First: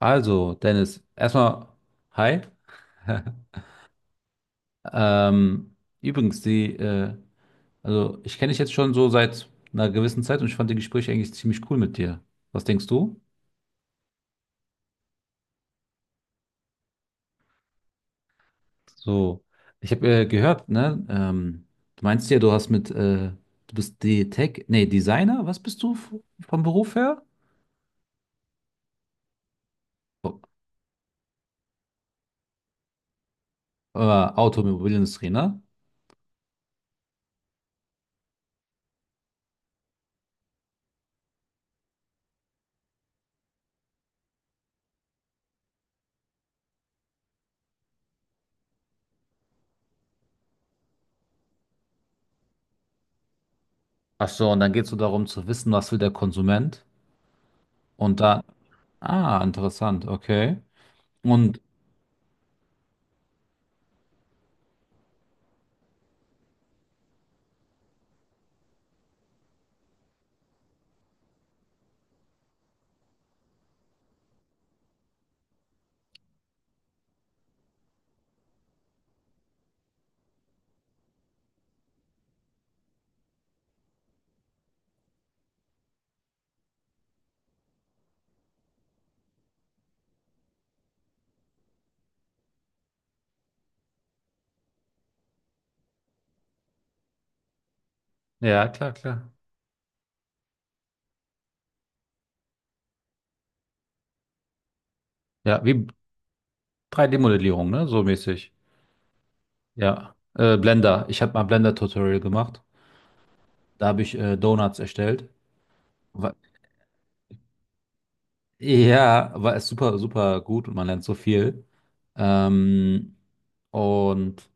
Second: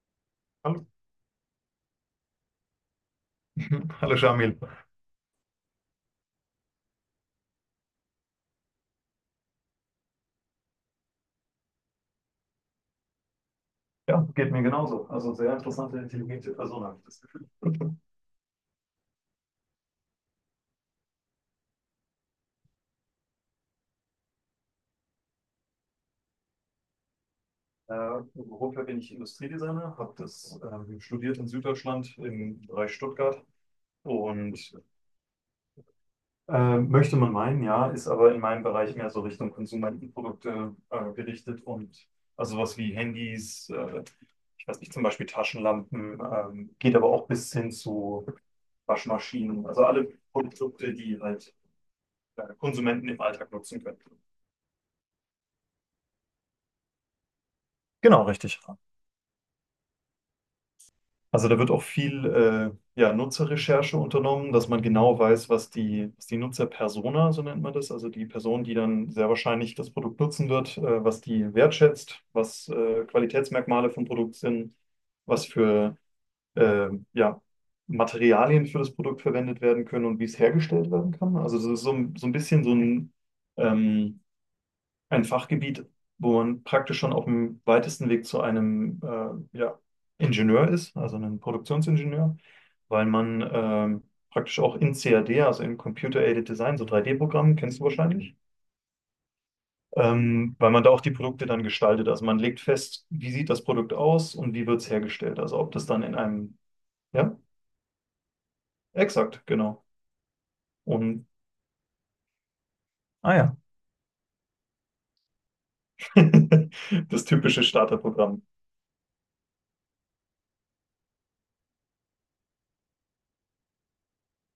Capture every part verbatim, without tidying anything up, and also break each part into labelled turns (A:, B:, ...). A: Also,
B: Hallo,
A: Dennis, erstmal, hi.
B: hallo Shamil.
A: Ähm, übrigens, die, äh, also ich kenne dich jetzt schon so seit einer gewissen Zeit und ich fand die Gespräche eigentlich ziemlich cool mit dir. Was denkst du?
B: Ja, geht mir genauso. Also sehr interessante, intelligente Person, habe ich das Gefühl.
A: So, ich habe äh, gehört, ne? Ähm, du meinst ja, du hast mit, äh, du bist die Tech, nee, Designer, was bist du f- vom Beruf her?
B: Äh, beruflich bin ich Industriedesigner, habe
A: Oh,
B: das ähm, studiert in Süddeutschland im Bereich Stuttgart
A: äh,
B: und
A: Automobilindustrie, ne?
B: äh, möchte man meinen, ja, ist aber in meinem Bereich mehr so Richtung Konsumentenprodukte äh, gerichtet, und also was wie Handys, äh, ich weiß nicht, zum Beispiel Taschenlampen, ähm, geht aber auch bis hin zu Waschmaschinen, also alle Produkte, die halt äh, Konsumenten im Alltag nutzen können.
A: Ach so, und dann geht es so darum zu wissen, was will der Konsument und
B: Genau,
A: da,
B: richtig.
A: ah, interessant, okay.
B: Also da
A: Und
B: wird auch viel äh, ja, Nutzerrecherche unternommen, dass man genau weiß, was die, was die Nutzerpersona, so nennt man das, also die Person, die dann sehr wahrscheinlich das Produkt nutzen wird, äh, was die wertschätzt, was äh, Qualitätsmerkmale vom Produkt sind, was für äh, ja, Materialien für das Produkt verwendet werden können und wie es hergestellt werden kann. Also das ist so, ein- so ein bisschen so ein ähm, ein Fachgebiet, wo man praktisch schon auf dem weitesten Weg zu einem äh, ja, Ingenieur ist, also einem Produktionsingenieur, weil man ähm, praktisch auch in cad, also in Computer-Aided Design, so drei D-Programmen, kennst du wahrscheinlich,
A: ja, klar, klar.
B: ähm, weil man da auch die Produkte dann gestaltet. Also man legt fest, wie sieht das Produkt aus und wie wird es hergestellt. Also
A: Ja,
B: ob
A: wie
B: das dann in einem,
A: drei d
B: ja,
A: modellierung ne? So mäßig.
B: exakt, genau.
A: Ja. Äh, Blender. Ich
B: Und,
A: habe mal Blender-Tutorial gemacht.
B: ah ja,
A: Da habe ich äh, Donuts erstellt. Wa-
B: das typische Starterprogramm.
A: ja, war es super, super gut und man lernt so viel. Ähm, und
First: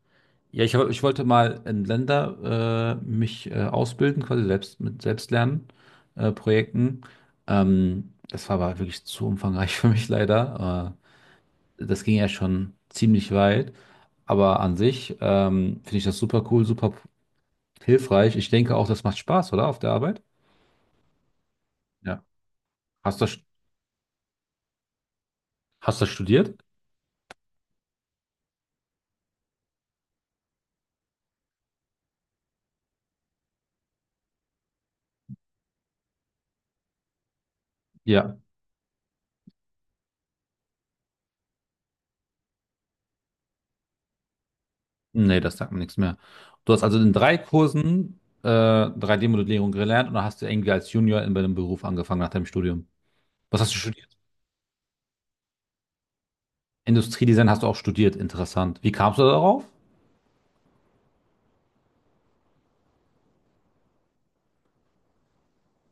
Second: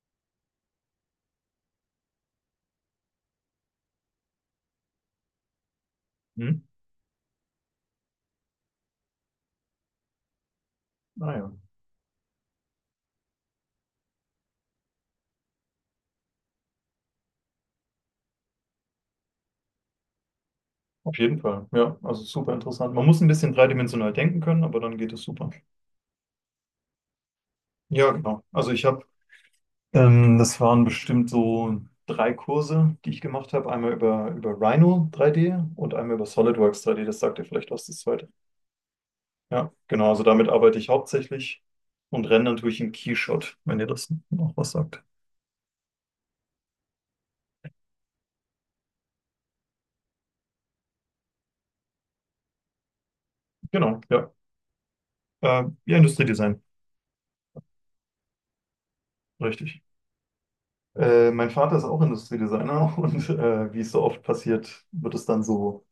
A: ja, ich, ich wollte mal in Blender äh, mich äh, ausbilden, quasi selbst mit Selbstlernen, äh,
B: Hm?
A: Projekten. Ähm, das war aber wirklich zu umfangreich für mich leider.
B: Ah ja.
A: Äh, das ging ja schon ziemlich weit. Aber an sich ähm, finde ich das super cool, super hilfreich. Ich denke auch, das macht Spaß, oder? Auf der Arbeit?
B: Auf jeden Fall, ja, also
A: Ja.
B: super interessant. Man
A: Hast
B: muss
A: du,
B: ein bisschen dreidimensional denken können, aber dann geht es super.
A: hast du studiert?
B: Ja, genau. Also ich habe, ähm, das waren bestimmt so drei Kurse, die ich gemacht habe. Einmal über, über Rhino drei D und einmal über SolidWorks drei D. Das sagt dir vielleicht was, das zweite.
A: Ja.
B: Ja, genau. Also damit arbeite ich hauptsächlich und rendern tue ich im Keyshot, wenn ihr das noch was sagt.
A: Nee, das sagt mir nichts mehr. Du hast also in drei Kursen äh, drei D-Modellierung gelernt und dann hast du irgendwie als Junior in deinem Beruf angefangen nach deinem Studium. Was hast du
B: Genau,
A: studiert?
B: ja. Äh, ja, Industriedesign,
A: Industriedesign hast du auch studiert, interessant. Wie kamst du darauf?
B: richtig. Äh, mein Vater ist auch Industriedesigner und äh, wie es so oft passiert, wird es dann so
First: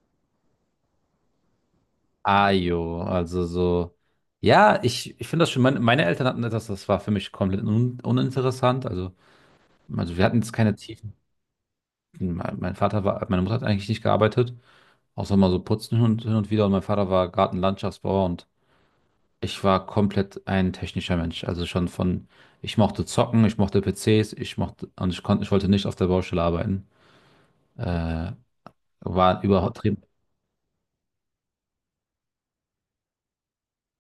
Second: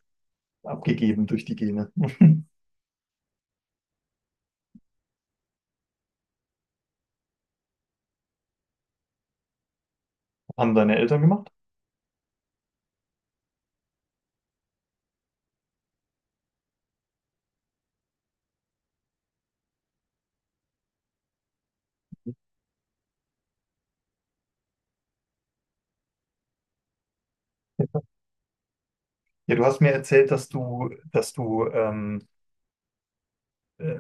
B: abgegeben durch die Gene.
A: Ah, jo, also so. Ja, ich, ich finde das schon, meine, meine Eltern hatten etwas, das war für mich komplett un, uninteressant. Also Also wir hatten jetzt keine
B: Haben deine
A: Tiefen.
B: Eltern gemacht?
A: Mein mein Vater war, meine Mutter hat eigentlich nicht gearbeitet, außer mal so putzen hin und, hin und wieder. Und mein Vater war Gartenlandschaftsbauer und ich war komplett ein technischer Mensch. Also schon von, ich mochte zocken, ich mochte P Cs, ich mochte, und ich konnte, ich wollte nicht auf der Baustelle arbeiten.
B: Ja,
A: Äh, war
B: ja, du hast
A: überhaupt,
B: mir erzählt, dass du, dass du, ähm, äh,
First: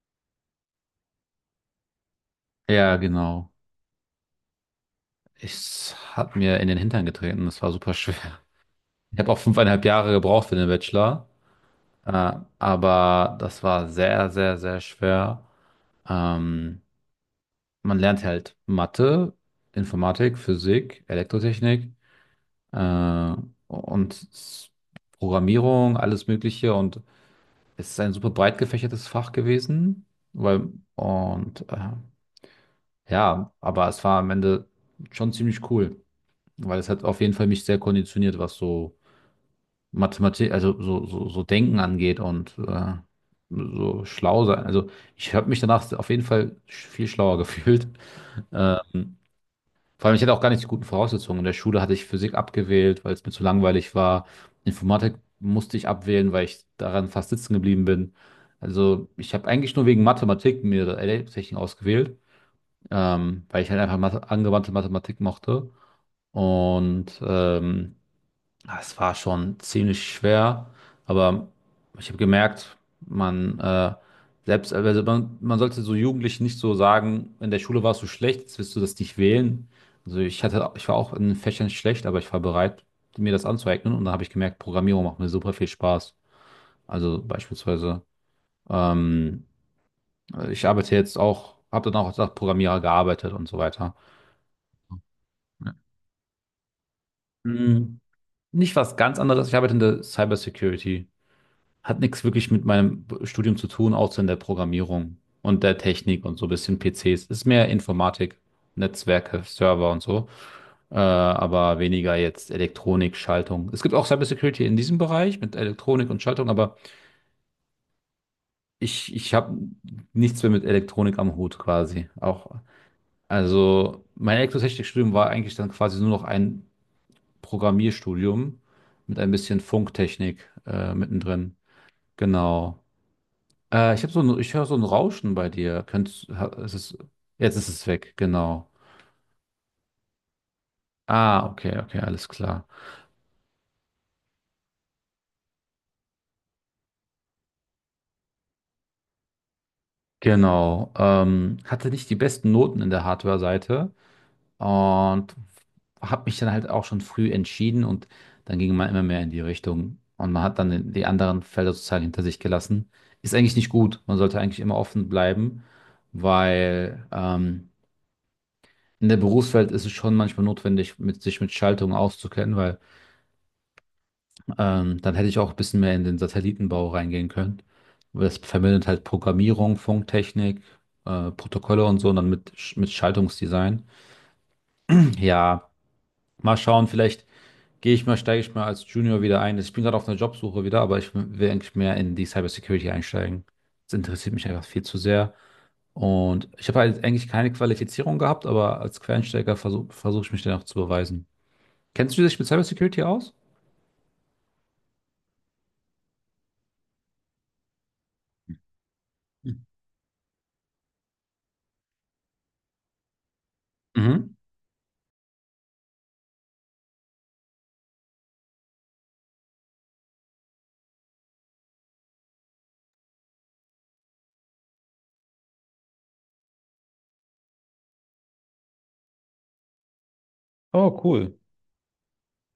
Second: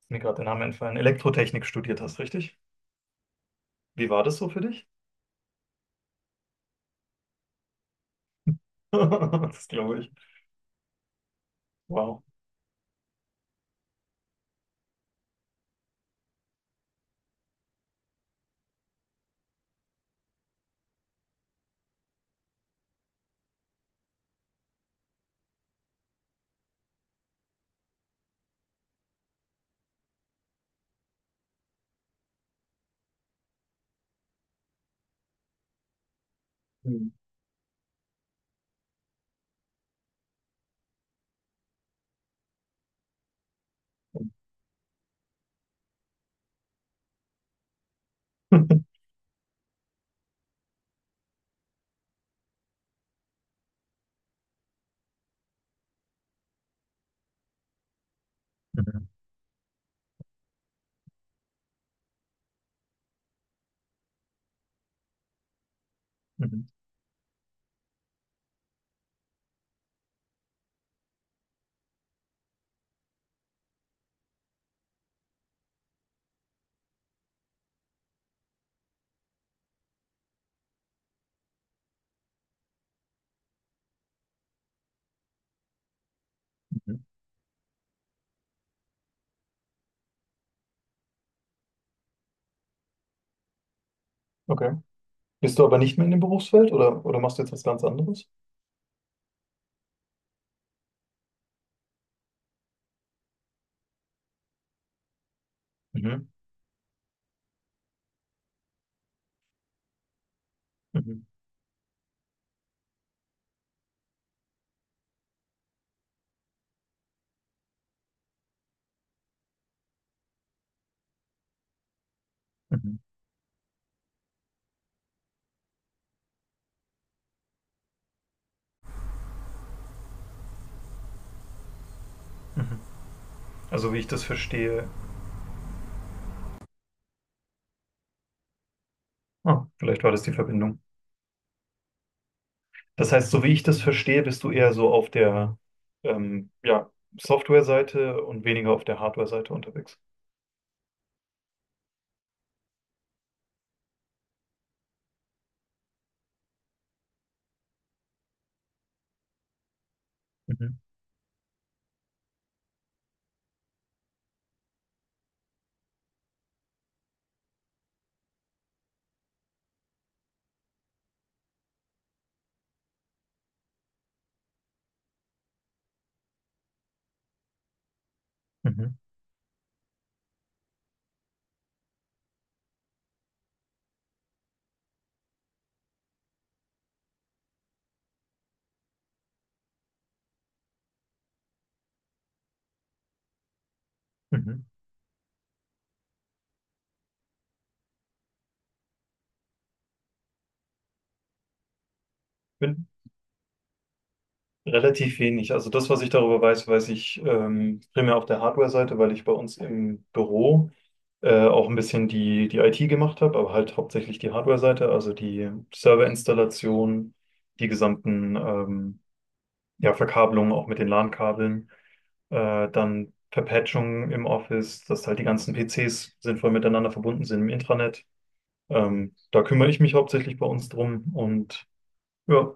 B: ist mir gerade der Name entfallen, Elektrotechnik studiert hast, richtig?
A: ja, genau.
B: Wie war das so für dich?
A: Ich hat mir in den Hintern getreten. Das war super schwer. Ich habe auch
B: Das
A: fünfeinhalb
B: glaube
A: Jahre
B: ich.
A: gebraucht für den Bachelor.
B: Wow.
A: Äh, aber das war sehr, sehr, sehr schwer. Ähm, Man lernt halt Mathe, Informatik, Physik, Elektrotechnik äh, und s- Programmierung, alles Mögliche. Und es ist ein super breit gefächertes Fach gewesen, weil und äh, ja, aber es war am Ende schon ziemlich cool, weil es hat
B: Mhm.
A: auf jeden Fall mich sehr konditioniert, was so Mathematik, also so so, so Denken angeht und äh, so schlau sein. Also ich habe mich danach auf jeden Fall sch- viel schlauer gefühlt.
B: Mhm.
A: Ähm, Vor allem, ich hatte auch gar nicht die guten Voraussetzungen. In der Schule hatte ich Physik abgewählt, weil es mir zu langweilig war. Informatik musste ich abwählen, weil ich daran fast sitzen geblieben bin. Also ich habe eigentlich nur wegen Mathematik mir L A-Technik ausgewählt, ähm, weil ich halt einfach Mathe, angewandte Mathematik mochte.
B: Mhm.
A: Und ähm, Ah, Es war schon ziemlich schwer, aber ich habe gemerkt, man äh, selbst, also man, man sollte so Jugendlichen nicht so sagen, in der Schule warst du schlecht, jetzt wirst du das nicht wählen. Also ich hatte, ich war auch in Fächern schlecht, aber ich war bereit, mir das anzueignen und dann habe ich gemerkt, Programmierung macht mir super viel Spaß.
B: Mhm.
A: Also beispielsweise, ähm, ich arbeite jetzt auch, habe dann auch als Programmierer gearbeitet und so weiter.
B: Okay. Bist du
A: Ja.
B: aber nicht mehr in dem Berufsfeld, oder, oder machst du jetzt was ganz
A: Mm,
B: anderes?
A: nicht was ganz anderes, ich arbeite in der Cybersecurity. Hat nichts wirklich mit meinem Studium zu tun, außer in der Programmierung und der Technik
B: Mhm.
A: und so ein bisschen P Cs. Ist mehr Informatik, Netzwerke, Server und so, äh,
B: Mhm.
A: aber weniger jetzt Elektronik, Schaltung. Es gibt auch Cybersecurity in diesem Bereich mit Elektronik und Schaltung, aber ich, ich habe nichts mehr mit Elektronik am Hut quasi. Auch,
B: Mhm.
A: also mein Elektrotechnikstudium war eigentlich dann quasi nur noch ein Programmierstudium mit ein bisschen Funktechnik äh, mittendrin.
B: Mhm.
A: Genau.
B: Also
A: Äh,
B: wie
A: ich
B: ich
A: habe so
B: das
A: ein, ich höre so ein
B: verstehe,
A: Rauschen bei dir. Könntest, ha- ist es, jetzt ist es weg, genau.
B: ah, vielleicht war das die Verbindung.
A: Ah, okay, okay, alles klar.
B: Das heißt, so wie ich das verstehe, bist du eher so auf der ähm, ja, Software-Seite und weniger auf der Hardware-Seite unterwegs.
A: Genau. Ähm, hatte nicht die besten Noten in der Hardware-Seite und habe mich dann halt auch schon früh entschieden und dann ging man immer mehr in die Richtung und man hat dann
B: Mhm.
A: den- die anderen Felder sozusagen hinter sich gelassen. Ist eigentlich nicht gut. Man sollte eigentlich immer offen bleiben, weil ähm, in der Berufswelt ist es schon manchmal notwendig, mit, sich mit Schaltungen auszukennen, weil Ähm, dann hätte ich auch ein bisschen mehr in den Satellitenbau reingehen können. Aber das verbindet
B: Mhm.
A: halt Programmierung, Funktechnik, äh, Protokolle und so und dann mit, Sch- mit Schaltungsdesign. Ja, mal schauen, vielleicht gehe ich mal, steige ich mal als Junior wieder ein. Ich bin gerade auf einer Jobsuche wieder, aber ich will eigentlich mehr in die Cybersecurity einsteigen. Das interessiert mich einfach
B: Mhm.
A: viel zu sehr. Und ich habe halt eigentlich keine Qualifizierung gehabt, aber als Quereinsteiger versuche versuche ich mich dann auch zu beweisen. Kennst du dich mit
B: Bin
A: Cybersecurity aus?
B: relativ wenig. Also das, was ich darüber weiß, weiß ich ähm, primär auf der Hardware-Seite, weil ich bei uns im Büro äh, auch ein bisschen die, die I T gemacht habe, aber halt hauptsächlich die
A: Mhm.
B: Hardware-Seite, also die Serverinstallation, die gesamten ähm, ja, Verkabelungen auch mit den LAN-Kabeln. Äh, dann Verpatchung im Office, dass halt die ganzen P Cs sinnvoll miteinander verbunden sind im Intranet. Ähm, da kümmere ich mich hauptsächlich bei uns
A: Oh,
B: drum
A: cool.
B: und ja,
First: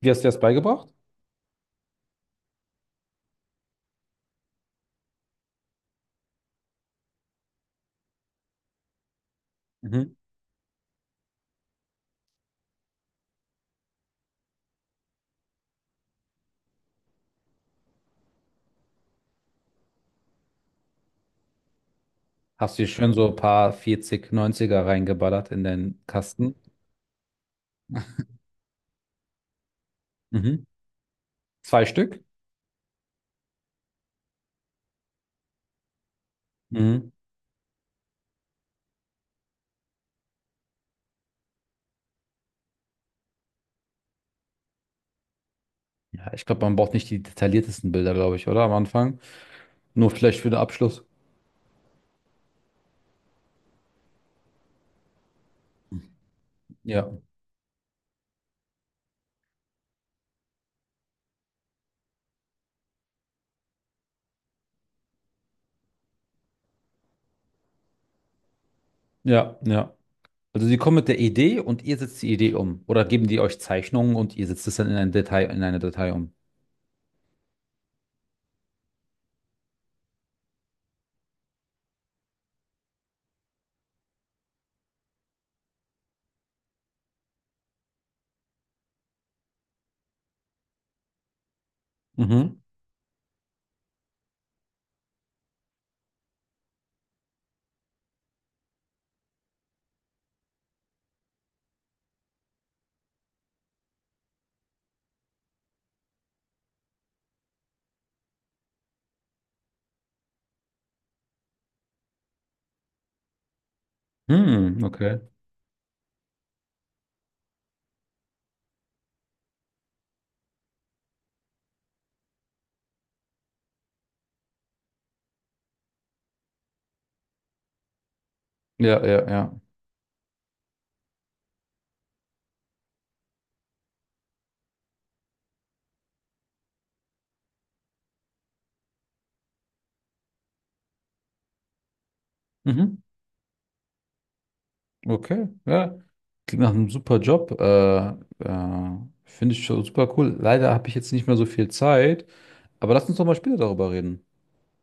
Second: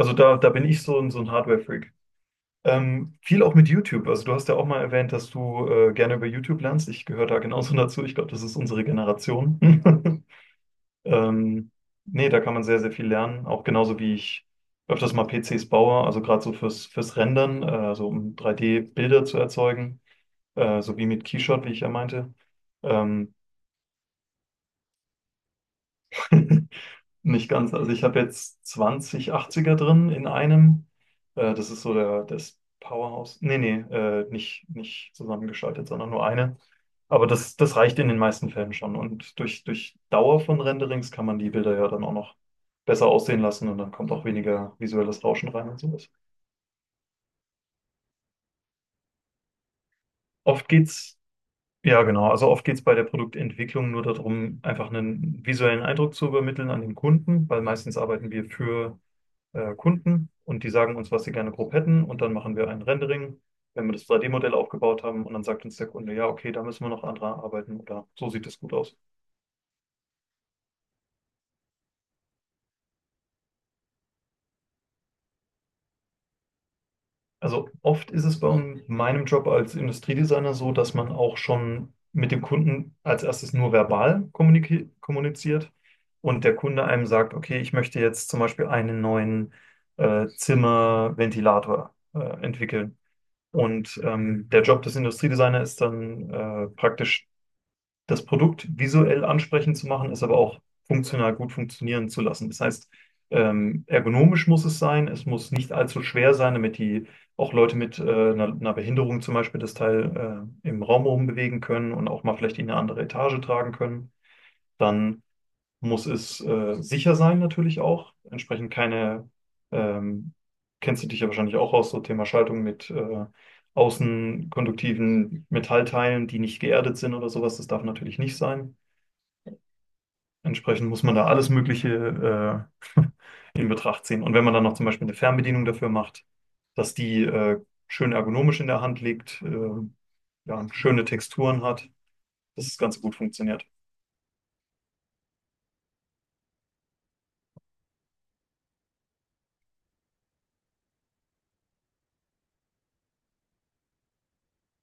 A: Wie hast du dir
B: da,
A: das
B: da bin ich
A: beigebracht?
B: so ein, so ein Hardware-Freak. Ähm, viel auch mit YouTube. Also du hast ja auch mal erwähnt, dass du äh, gerne über YouTube lernst. Ich gehöre da genauso dazu. Ich glaube, das ist unsere
A: Mhm.
B: Generation. Ähm, Nee, da kann man sehr, sehr viel lernen. Auch genauso wie ich öfters mal P Cs baue, also gerade so fürs, fürs Rendern, äh, also um drei D-Bilder zu erzeugen, äh, so wie mit Keyshot, wie ich ja meinte.
A: Hast du dir schön so ein
B: Ähm,
A: paar vierziger, neunziger reingeballert in den Kasten?
B: Nicht ganz. Also ich habe jetzt zwanzig achtziger drin in
A: Mhm.
B: einem. Äh, das ist
A: Zwei
B: so
A: Stück?
B: der, das Powerhouse. Nee, nee, äh, nicht, nicht zusammengeschaltet, sondern nur eine.
A: Mhm.
B: Aber das, das reicht in den meisten Fällen schon. Und durch, durch Dauer von Renderings kann man die Bilder ja dann auch noch besser aussehen lassen, und dann kommt auch weniger visuelles Rauschen rein und sowas.
A: Ja, ich glaube, man braucht nicht die detailliertesten Bilder, glaube ich, oder? Am Anfang. Nur vielleicht für den
B: Oft
A: Abschluss.
B: geht's Ja, genau. Also oft geht es bei der Produktentwicklung nur darum, einfach einen visuellen Eindruck zu übermitteln an den
A: Ja,
B: Kunden, weil meistens arbeiten wir für äh, Kunden, und die sagen uns, was sie gerne grob hätten, und dann machen wir ein Rendering, wenn wir das drei D-Modell aufgebaut haben, und dann sagt uns der Kunde, ja, okay, da müssen wir noch andere arbeiten oder so sieht das gut aus.
A: ja, ja. Also sie kommen mit der Idee und ihr setzt die Idee um. Oder geben die euch Zeichnungen und ihr setzt es dann in ein Detail, in eine Datei um.
B: Also oft ist es bei un- meinem Job als Industriedesigner so, dass man auch schon mit dem Kunden als erstes nur verbal kommuniki- kommuniziert und der Kunde einem sagt, okay, ich möchte jetzt zum Beispiel einen neuen äh, Zimmerventilator äh,
A: Mhm.
B: entwickeln. Und ähm, der Job des Industriedesigners ist dann äh, praktisch das Produkt visuell ansprechend zu machen, es aber auch funktional gut funktionieren zu lassen. Das heißt, ähm, ergonomisch muss es sein, es muss nicht allzu schwer sein, damit die auch Leute mit äh, einer, einer Behinderung zum Beispiel das Teil äh, im Raum rumbewegen können und auch mal vielleicht in eine andere Etage tragen können.
A: Hm, okay.
B: Dann muss es äh, sicher sein natürlich auch, entsprechend keine, ähm, kennst du dich ja wahrscheinlich auch aus, so Thema Schaltung mit äh, außenkonduktiven Metallteilen, die nicht geerdet sind oder sowas, das darf natürlich nicht sein.
A: Ja, ja, ja.
B: Entsprechend muss man da alles Mögliche äh, in Betracht ziehen. Und wenn man dann noch zum Beispiel eine Fernbedienung dafür macht, dass die äh, schön ergonomisch in der Hand liegt, äh, ja, schöne Texturen hat, dass es
A: Mhm.
B: ganz gut funktioniert.
A: Okay, ja. Klingt nach einem super Job. Äh, äh, finde ich schon super cool. Leider habe ich jetzt nicht mehr so viel Zeit. Aber lass uns doch mal später darüber reden.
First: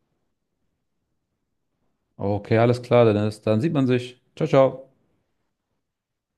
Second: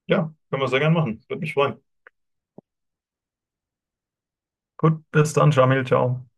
B: Ja, können wir sehr gern machen. Würde mich freuen.
A: Okay, alles klar, Dennis. Dann sieht man sich. Ciao, ciao.
B: Gut, bis dann, Jamil. Ciao.